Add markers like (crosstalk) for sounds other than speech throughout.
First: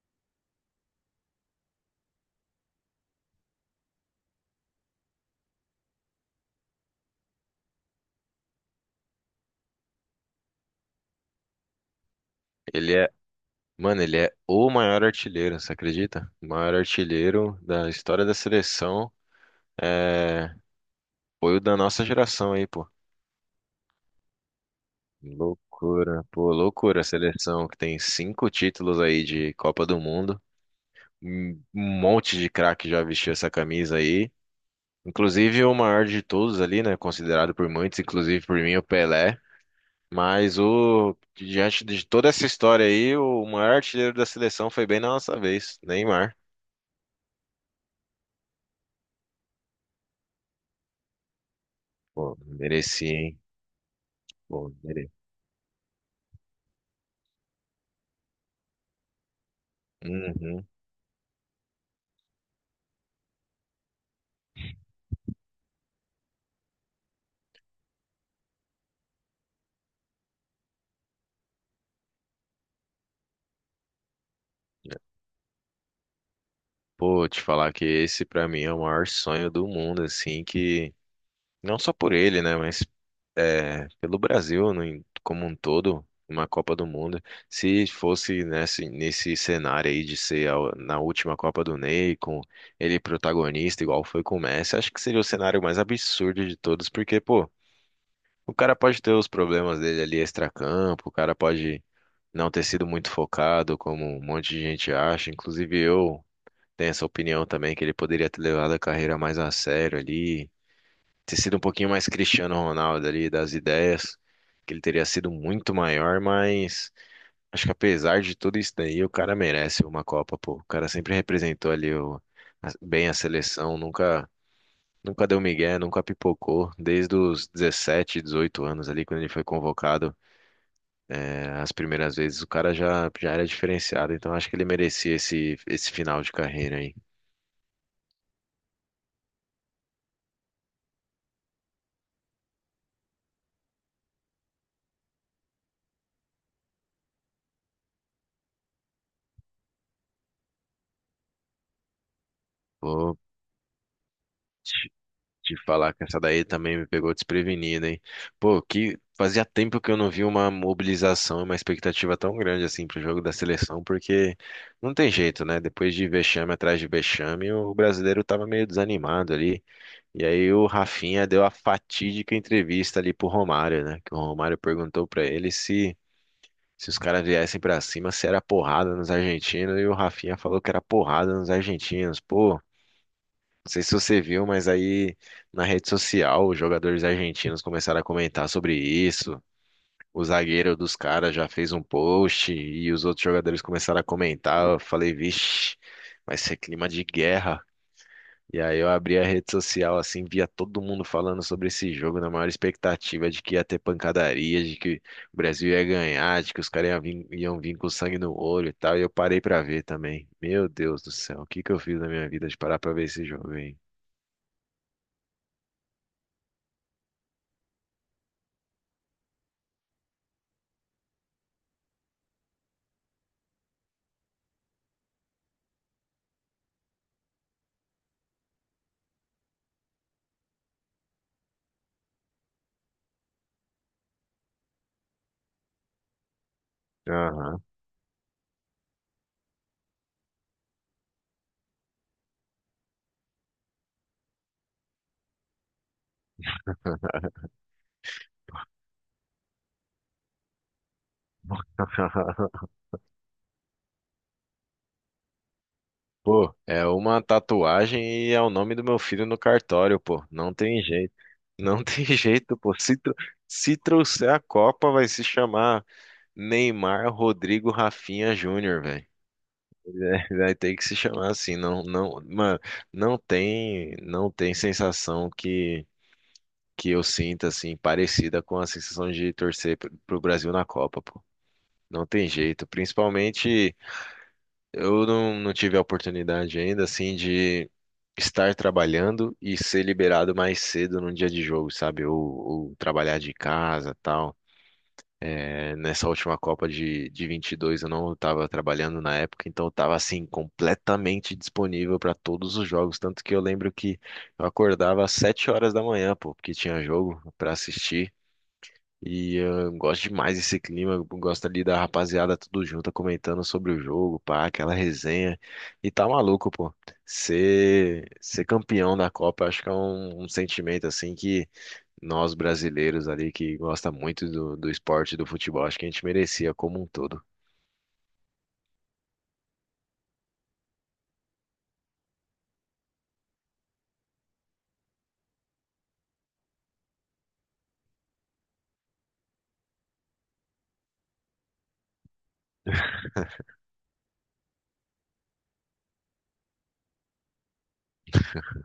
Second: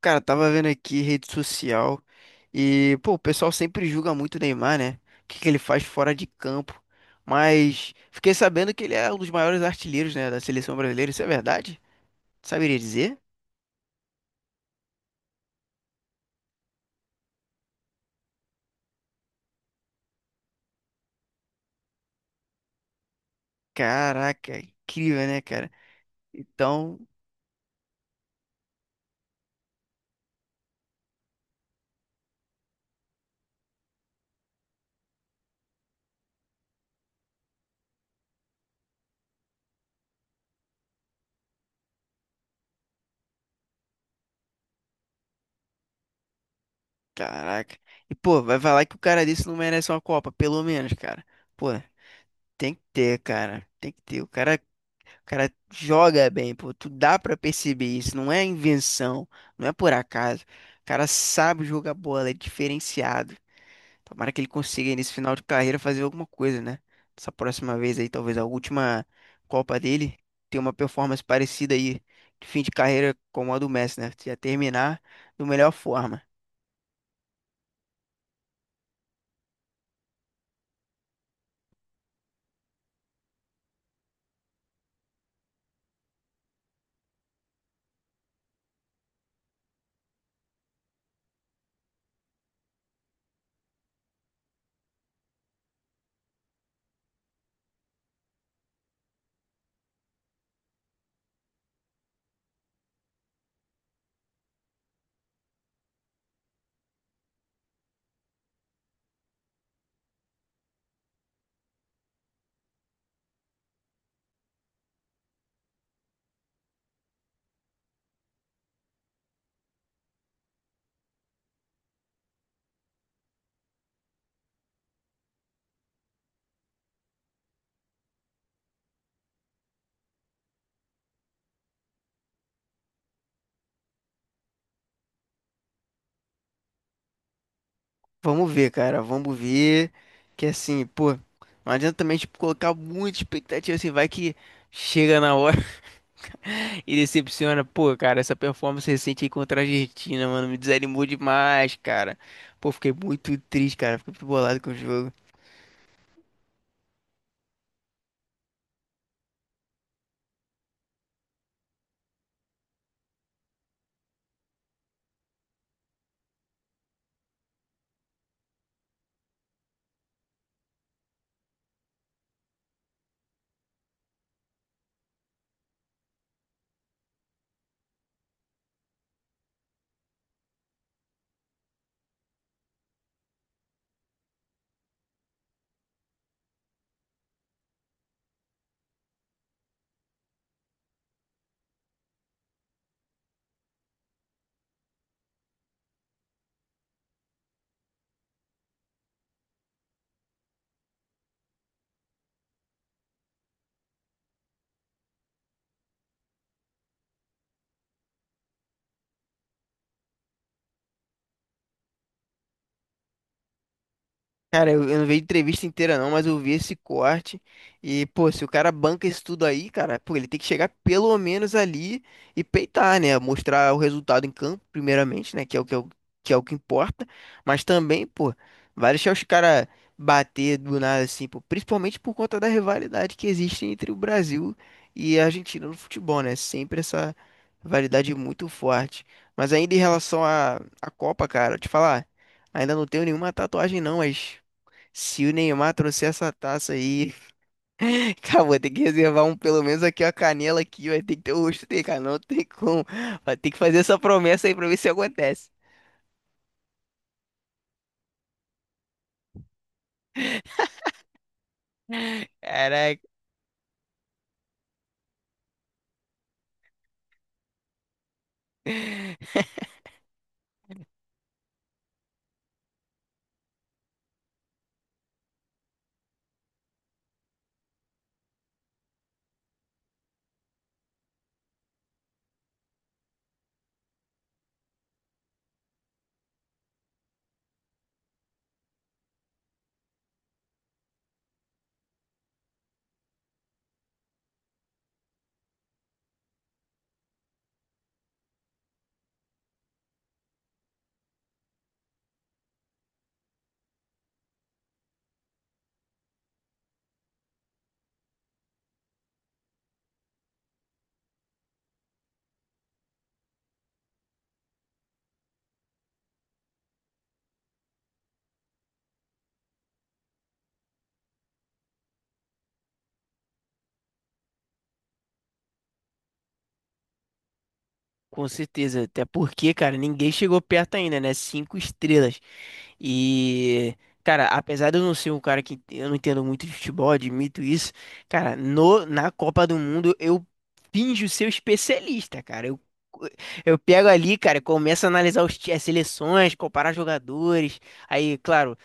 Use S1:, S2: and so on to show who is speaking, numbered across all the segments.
S1: Cara, tava vendo aqui rede social e, pô, o pessoal sempre julga muito o Neymar, né? O que que ele faz fora de campo. Mas fiquei sabendo que ele é um dos maiores artilheiros, né, da seleção brasileira. Isso é verdade? Saberia
S2: Ele é,
S1: dizer?
S2: mano, ele é o maior artilheiro, você acredita? O maior artilheiro da história da seleção é, foi o da nossa geração aí, pô.
S1: Caraca, incrível, né, cara?
S2: Loucura, pô,
S1: Então,
S2: loucura a seleção que tem cinco títulos aí de Copa do Mundo. Um monte de craque já vestiu essa camisa aí. Inclusive o maior de todos ali, né? Considerado por muitos, inclusive por mim, o Pelé. Mas o diante de toda essa história aí, o maior artilheiro da seleção foi bem na nossa vez, Neymar.
S1: caraca. E, pô, vai falar que o cara desse não merece uma Copa, pelo menos, cara. Pô,
S2: Pô,
S1: tem que
S2: merecia,
S1: ter,
S2: hein?
S1: cara. Tem que ter. O cara
S2: Bom, beleza.
S1: joga bem, pô. Tu dá pra perceber isso. Não é invenção, não é por acaso.
S2: Uhum.
S1: O cara sabe jogar bola, é diferenciado. Tomara que ele consiga nesse final de carreira fazer alguma coisa, né? Essa próxima vez aí, talvez a última Copa dele, ter uma performance parecida aí de fim de carreira como a do Messi, né? Já terminar da melhor forma.
S2: Pô, te falar que esse pra mim é o maior sonho do mundo, assim, que não só por ele, né, mas é, pelo Brasil como um todo, uma Copa do Mundo. Se fosse nesse cenário aí de ser na última Copa do Ney, com ele protagonista, igual foi com o Messi, acho que seria o cenário mais absurdo de todos, porque, pô, o cara pode ter os problemas dele ali extracampo, o cara pode não ter sido muito focado, como um monte de gente acha, inclusive eu. Tem essa opinião também que ele poderia ter levado a carreira mais a sério ali, ter sido um pouquinho mais Cristiano Ronaldo ali, das ideias, que ele teria sido muito maior, mas acho que apesar de tudo isso daí, o cara merece uma Copa, pô. O cara sempre representou ali bem a seleção, nunca, nunca deu migué, nunca pipocou, desde os 17, 18 anos ali, quando ele foi convocado, as primeiras vezes, o cara já era diferenciado, então acho que ele merecia esse final de carreira aí.
S1: Vamos ver, cara. Vamos ver. Que assim, pô, não adianta também, tipo, colocar muita expectativa assim, vai que chega na hora. E decepciona, pô, cara, essa performance recente aí contra a Argentina, mano, me desanimou demais, cara. Pô, fiquei
S2: Pô,
S1: muito triste, cara, fiquei muito bolado com o jogo.
S2: te falar que essa daí também me pegou desprevenida, hein? Pô, que fazia tempo que eu não vi uma mobilização e uma expectativa tão grande assim pro jogo da seleção, porque não tem jeito, né? Depois de vexame atrás de vexame, o brasileiro tava meio desanimado ali. E aí o Rafinha deu a fatídica entrevista ali pro Romário, né? Que o Romário perguntou pra ele se os caras viessem pra cima, se era porrada nos argentinos, e o Rafinha falou que era porrada nos argentinos. Pô, não sei se você viu, mas aí na rede social os jogadores argentinos começaram a comentar sobre isso. O zagueiro dos caras já fez um post e os outros jogadores começaram a comentar. Eu falei, vixe, vai ser clima de guerra. E aí eu abri a rede social assim, via todo mundo falando sobre esse jogo, na maior expectativa de que ia ter pancadaria, de que o Brasil ia ganhar, de que os caras iam vir com sangue no olho e tal. E eu parei pra ver também. Meu Deus do céu, o que que eu fiz na minha vida de parar pra ver esse jogo, hein?
S1: Cara, eu não vi a entrevista inteira não, mas eu vi esse corte. E, pô, se o cara banca isso tudo aí, cara, pô, ele tem que chegar pelo menos ali e peitar, né? Mostrar o resultado em campo, primeiramente, né? Que é o que importa. Mas também, pô, vai deixar os caras bater do nada, assim, pô, principalmente por conta da rivalidade que existe entre o Brasil e a Argentina no futebol, né? Sempre essa
S2: Aham.
S1: rivalidade muito forte. Mas ainda em relação à Copa, cara, eu te falar. Ainda não tenho nenhuma tatuagem, não, mas se o Neymar trouxer essa taça aí, (laughs) cara, vou ter que reservar um, pelo menos aqui, a canela aqui, vai ter que ter o rosto dele, cara, não tem
S2: (laughs)
S1: como. Vai ter que fazer essa promessa aí pra ver se acontece.
S2: Pô, é uma tatuagem e é o nome do meu filho no cartório, pô. Não tem jeito. Não (laughs) tem jeito, pô.
S1: Caraca.
S2: Se trouxer a Copa, vai se chamar Neymar Rodrigo Rafinha Júnior, velho. (laughs) Vai ter que se chamar assim. Não, não, mano, não tem sensação que eu sinta, assim, parecida com a sensação de torcer pro Brasil na Copa, pô. Não tem jeito. Principalmente. Eu não tive a oportunidade ainda, assim, de estar trabalhando e ser liberado mais cedo num dia de jogo, sabe? Ou trabalhar de casa, tal. É, nessa última Copa de 22 eu não estava trabalhando na época, então eu estava, assim, completamente disponível para todos os jogos. Tanto que eu lembro que eu acordava às 7 horas da manhã, pô, porque tinha jogo para assistir. E eu gosto demais desse clima, eu gosto ali da rapaziada tudo junto comentando sobre o jogo, pá, aquela resenha. E tá maluco, pô. Ser campeão da Copa, acho que é um sentimento assim que nós brasileiros ali que gosta muito do esporte, do futebol, acho que a gente merecia como um todo.
S1: Com certeza, até porque, cara, ninguém chegou perto ainda, né? Cinco estrelas. E, cara, apesar de eu não ser um cara que eu não entendo muito de futebol, admito isso, cara, no, na Copa do Mundo eu finjo ser o especialista, cara. Eu pego ali, cara, começo a analisar as seleções, comparar jogadores. Aí, claro,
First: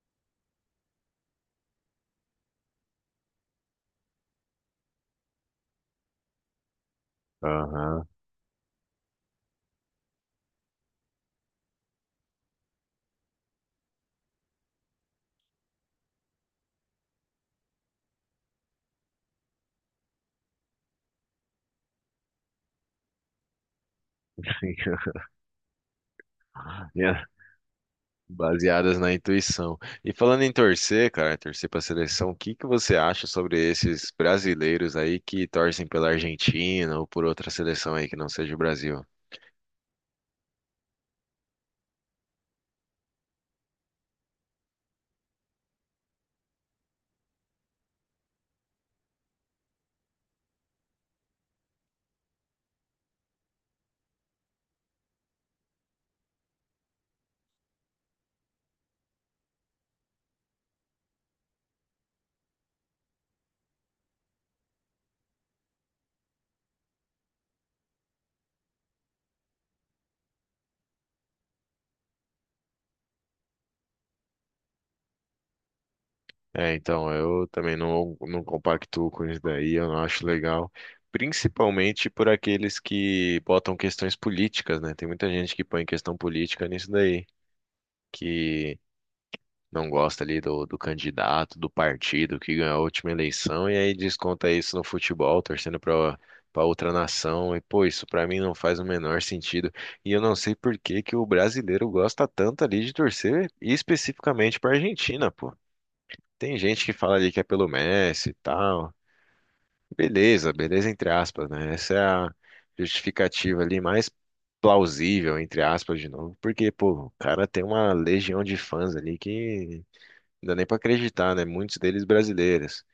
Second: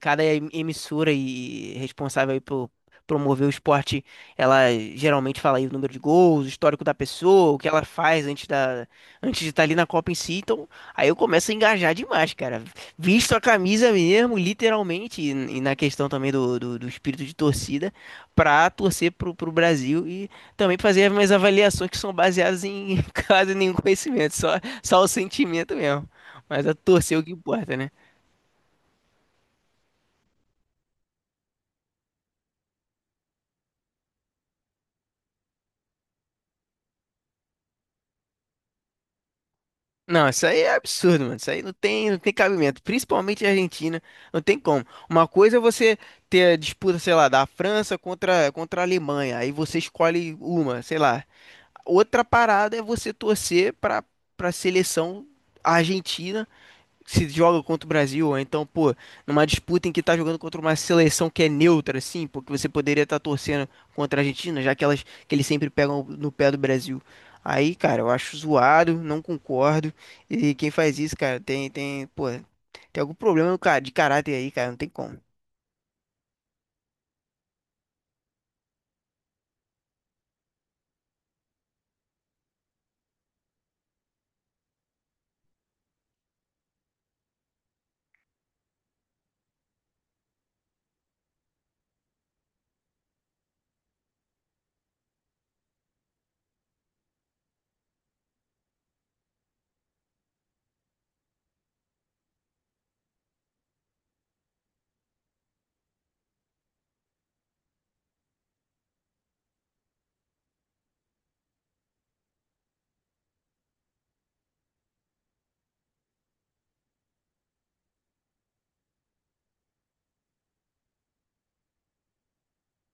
S1: cada emissora e responsável aí por promover o esporte, ela geralmente fala aí o número de gols, o histórico da pessoa, o que ela
S2: Aham.
S1: faz antes de estar ali na Copa em si. Então, aí eu começo a engajar demais, cara. Visto a camisa mesmo, literalmente, e, na questão também do espírito de torcida, pra torcer pro Brasil e também fazer as minhas avaliações que são baseadas em (laughs) quase nenhum conhecimento, só, só o
S2: (laughs)
S1: sentimento mesmo. Mas a torcer é o
S2: Ia
S1: que importa, né?
S2: baseadas na intuição. E falando em torcer, cara, torcer para a seleção, o que que você acha sobre esses brasileiros aí que torcem pela Argentina ou por outra seleção aí que não seja o Brasil?
S1: Não, isso aí é absurdo, mano. Isso aí não tem cabimento. Principalmente a Argentina, não tem como. Uma coisa é você ter a disputa, sei lá, da França contra a Alemanha. Aí você escolhe uma, sei lá. Outra parada é você torcer pra para seleção argentina se joga contra o Brasil, ou então, pô, numa disputa em que tá jogando contra uma seleção que é neutra, assim, porque você poderia estar torcendo contra a Argentina, já que elas que eles sempre pegam no pé do Brasil. Aí, cara, eu acho zoado, não concordo. E quem faz isso, cara, pô, tem algum problema, cara, de caráter aí, cara, não tem como.
S2: É, então, eu também não compactuo com isso daí, eu não acho legal. Principalmente por aqueles que botam questões políticas, né? Tem muita gente que põe questão política nisso daí. Que não gosta ali do candidato, do partido que ganhou a última eleição e aí desconta isso no futebol, torcendo para outra nação. E pô, isso para mim não faz o menor sentido. E eu não sei por que que o brasileiro gosta tanto ali de torcer e especificamente para Argentina, pô. Tem gente que fala ali que é pelo Messi e tal. Beleza, beleza entre aspas, né? Essa é a justificativa ali mais plausível, entre aspas, de novo, porque, pô, o cara tem uma legião de fãs ali que não dá nem pra acreditar, né? Muitos deles brasileiros.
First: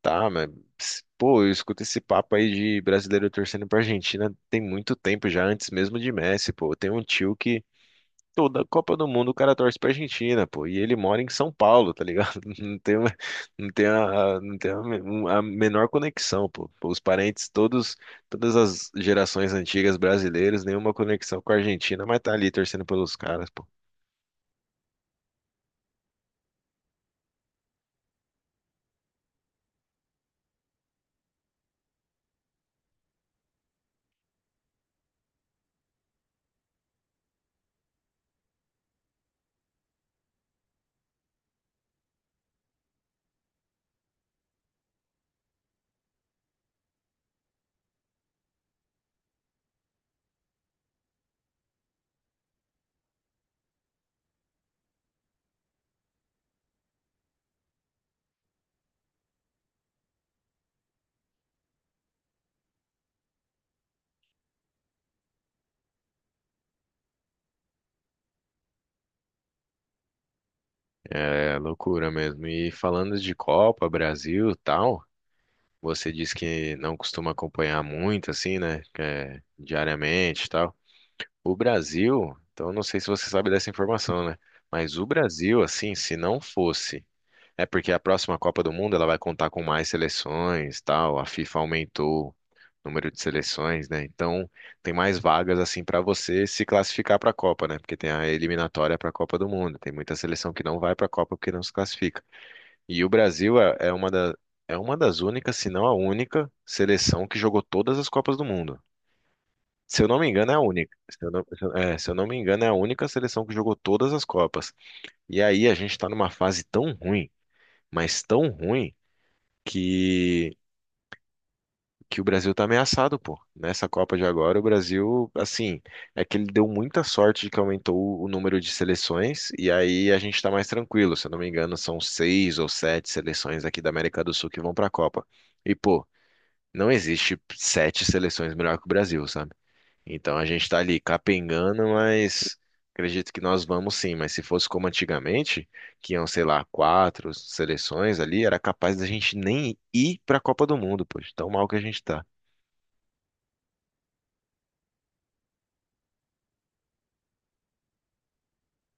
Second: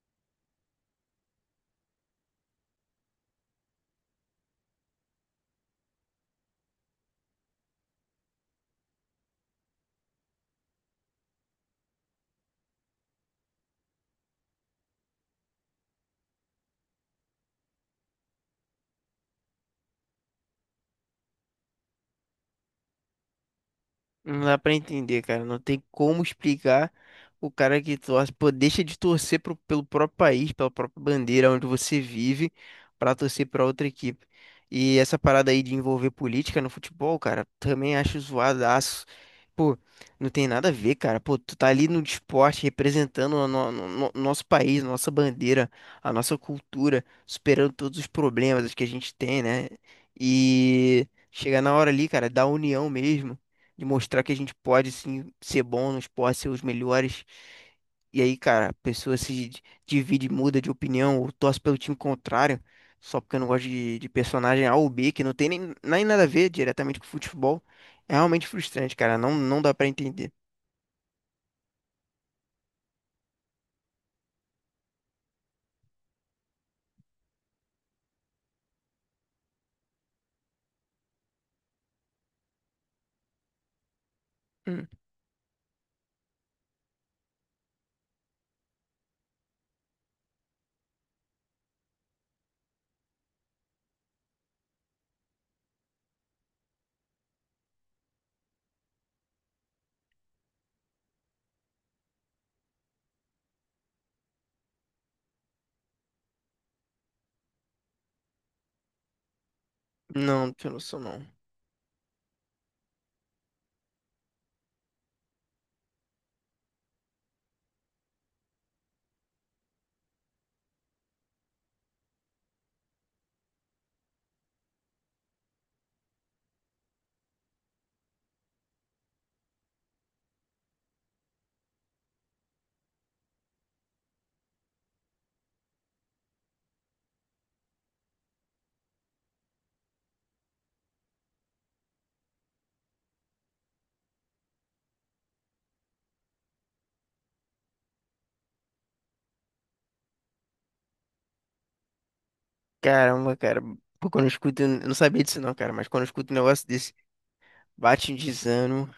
S2: Tá, mas, pô, eu escuto esse papo aí de brasileiro torcendo pra Argentina tem muito tempo já, antes mesmo de Messi, pô. Tem um tio que toda Copa do Mundo o cara torce pra Argentina, pô. E ele mora em São Paulo, tá ligado? (laughs) Não tem, uma- não tem, a- não tem a, me- um- A menor conexão, pô. Pô, os parentes, todos, todas as gerações antigas brasileiras, nenhuma conexão com a Argentina, mas tá ali torcendo pelos caras, pô.
S1: Não dá pra entender, cara. Não tem como explicar o cara que torce, pô, deixa de torcer pelo próprio país, pela própria bandeira onde você vive, pra torcer pra outra equipe. E essa parada aí de envolver política no futebol, cara, também acho zoadaço. Pô, não tem nada a ver, cara. Pô, tu tá ali no esporte representando o no- no- no- nosso país, nossa bandeira, a nossa cultura, superando todos os problemas que a gente tem, né? E chega na hora ali, cara, da união mesmo de mostrar que a gente pode sim ser bom no esporte, ser os melhores. E aí, cara, a pessoa se di- divide, muda de opinião, ou torce pelo time contrário, só porque eu não gosto de personagem A ou B, que não tem nem nada a ver diretamente com futebol. É realmente frustrante, cara. Não, não dá pra entender.
S2: É loucura mesmo. E falando de Copa, Brasil, tal. Você diz que não costuma acompanhar muito, assim, né? Que é, diariamente e tal. O Brasil, então eu não sei se você sabe dessa informação, né?
S1: Hum.
S2: Mas o Brasil, assim, se não fosse. É porque a próxima Copa do Mundo ela vai contar com mais seleções, tal. A FIFA aumentou o número de seleções, né? Então tem mais vagas assim para você se classificar para a Copa, né? Porque tem a eliminatória para a Copa do Mundo. Tem muita seleção que não vai para a Copa porque não se classifica. E o Brasil é é uma das únicas, se não a única, seleção que jogou todas as Copas do Mundo. Se eu não me
S1: Não,
S2: engano,
S1: não
S2: é a
S1: tinha
S2: única.
S1: noção, não.
S2: Se eu não me engano, é a única seleção que jogou todas as Copas. E aí a gente está numa fase tão ruim, mas tão ruim, que, que o Brasil tá ameaçado, pô. Nessa Copa de agora, o Brasil, assim, é que ele deu muita sorte de que aumentou o número de seleções, e aí a gente tá mais tranquilo. Se eu não me engano, são seis ou sete seleções aqui da América do Sul que vão pra Copa. E, pô, não existe sete seleções melhor que o Brasil, sabe? Então a gente tá ali capengando, mas acredito que nós vamos sim. Mas se fosse como antigamente, que iam, sei lá, quatro seleções ali, era capaz da gente nem ir pra Copa do Mundo, pô, de tão mal que a gente tá.
S1: Caramba, cara. Pô, quando eu escuto, eu não sabia disso, não, cara, mas quando eu escuto um negócio desse, bate um desânimo.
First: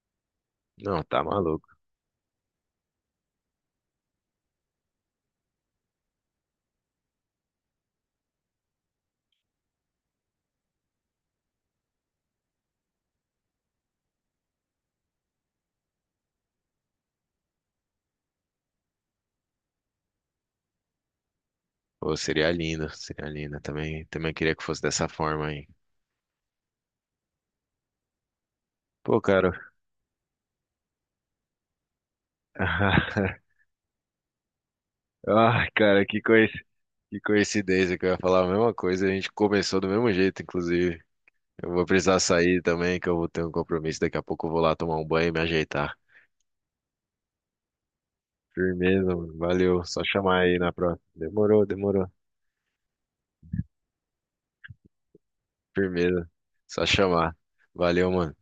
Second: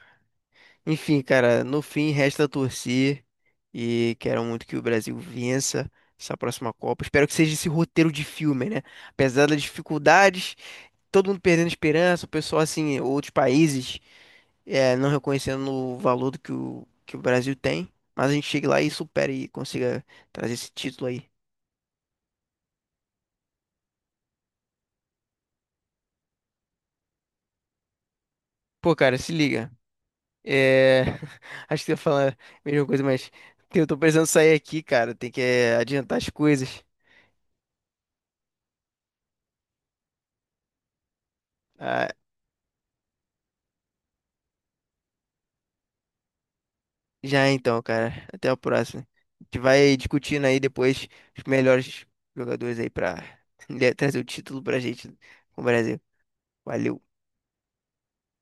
S2: Não,
S1: Enfim,
S2: tá
S1: cara,
S2: maluco.
S1: no fim resta torcer e quero muito que o Brasil vença essa próxima Copa. Espero que seja esse roteiro de filme, né? Apesar das dificuldades, todo mundo perdendo esperança, o pessoal assim, outros países não reconhecendo o valor do que o Brasil tem, mas a gente chega lá e supera e consiga trazer esse título aí.
S2: Pô, seria lindo, seria lindo. Também, também queria que fosse dessa forma aí.
S1: Pô, cara,
S2: Pô,
S1: se
S2: cara.
S1: liga. É... (laughs) Acho que eu ia falar a mesma coisa,
S2: (laughs)
S1: mas eu tô precisando sair aqui, cara. Tem que
S2: Ah, cara,
S1: adiantar
S2: que
S1: as
S2: coisa.
S1: coisas.
S2: Que coincidência que eu ia falar a mesma coisa, a gente começou do mesmo jeito, inclusive. Eu vou
S1: Ah,
S2: precisar sair também, que eu vou ter um compromisso. Daqui a pouco eu vou lá tomar um banho e me ajeitar.
S1: já então, cara. Até a próxima.
S2: Firmeza, mano.
S1: A gente
S2: Valeu.
S1: vai
S2: Só chamar
S1: discutindo
S2: aí
S1: aí
S2: na próxima.
S1: depois os
S2: Demorou,
S1: melhores
S2: demorou.
S1: jogadores aí pra (laughs) trazer o título pra gente com o Brasil.
S2: Firmeza. Só
S1: Valeu.
S2: chamar. Valeu, mano.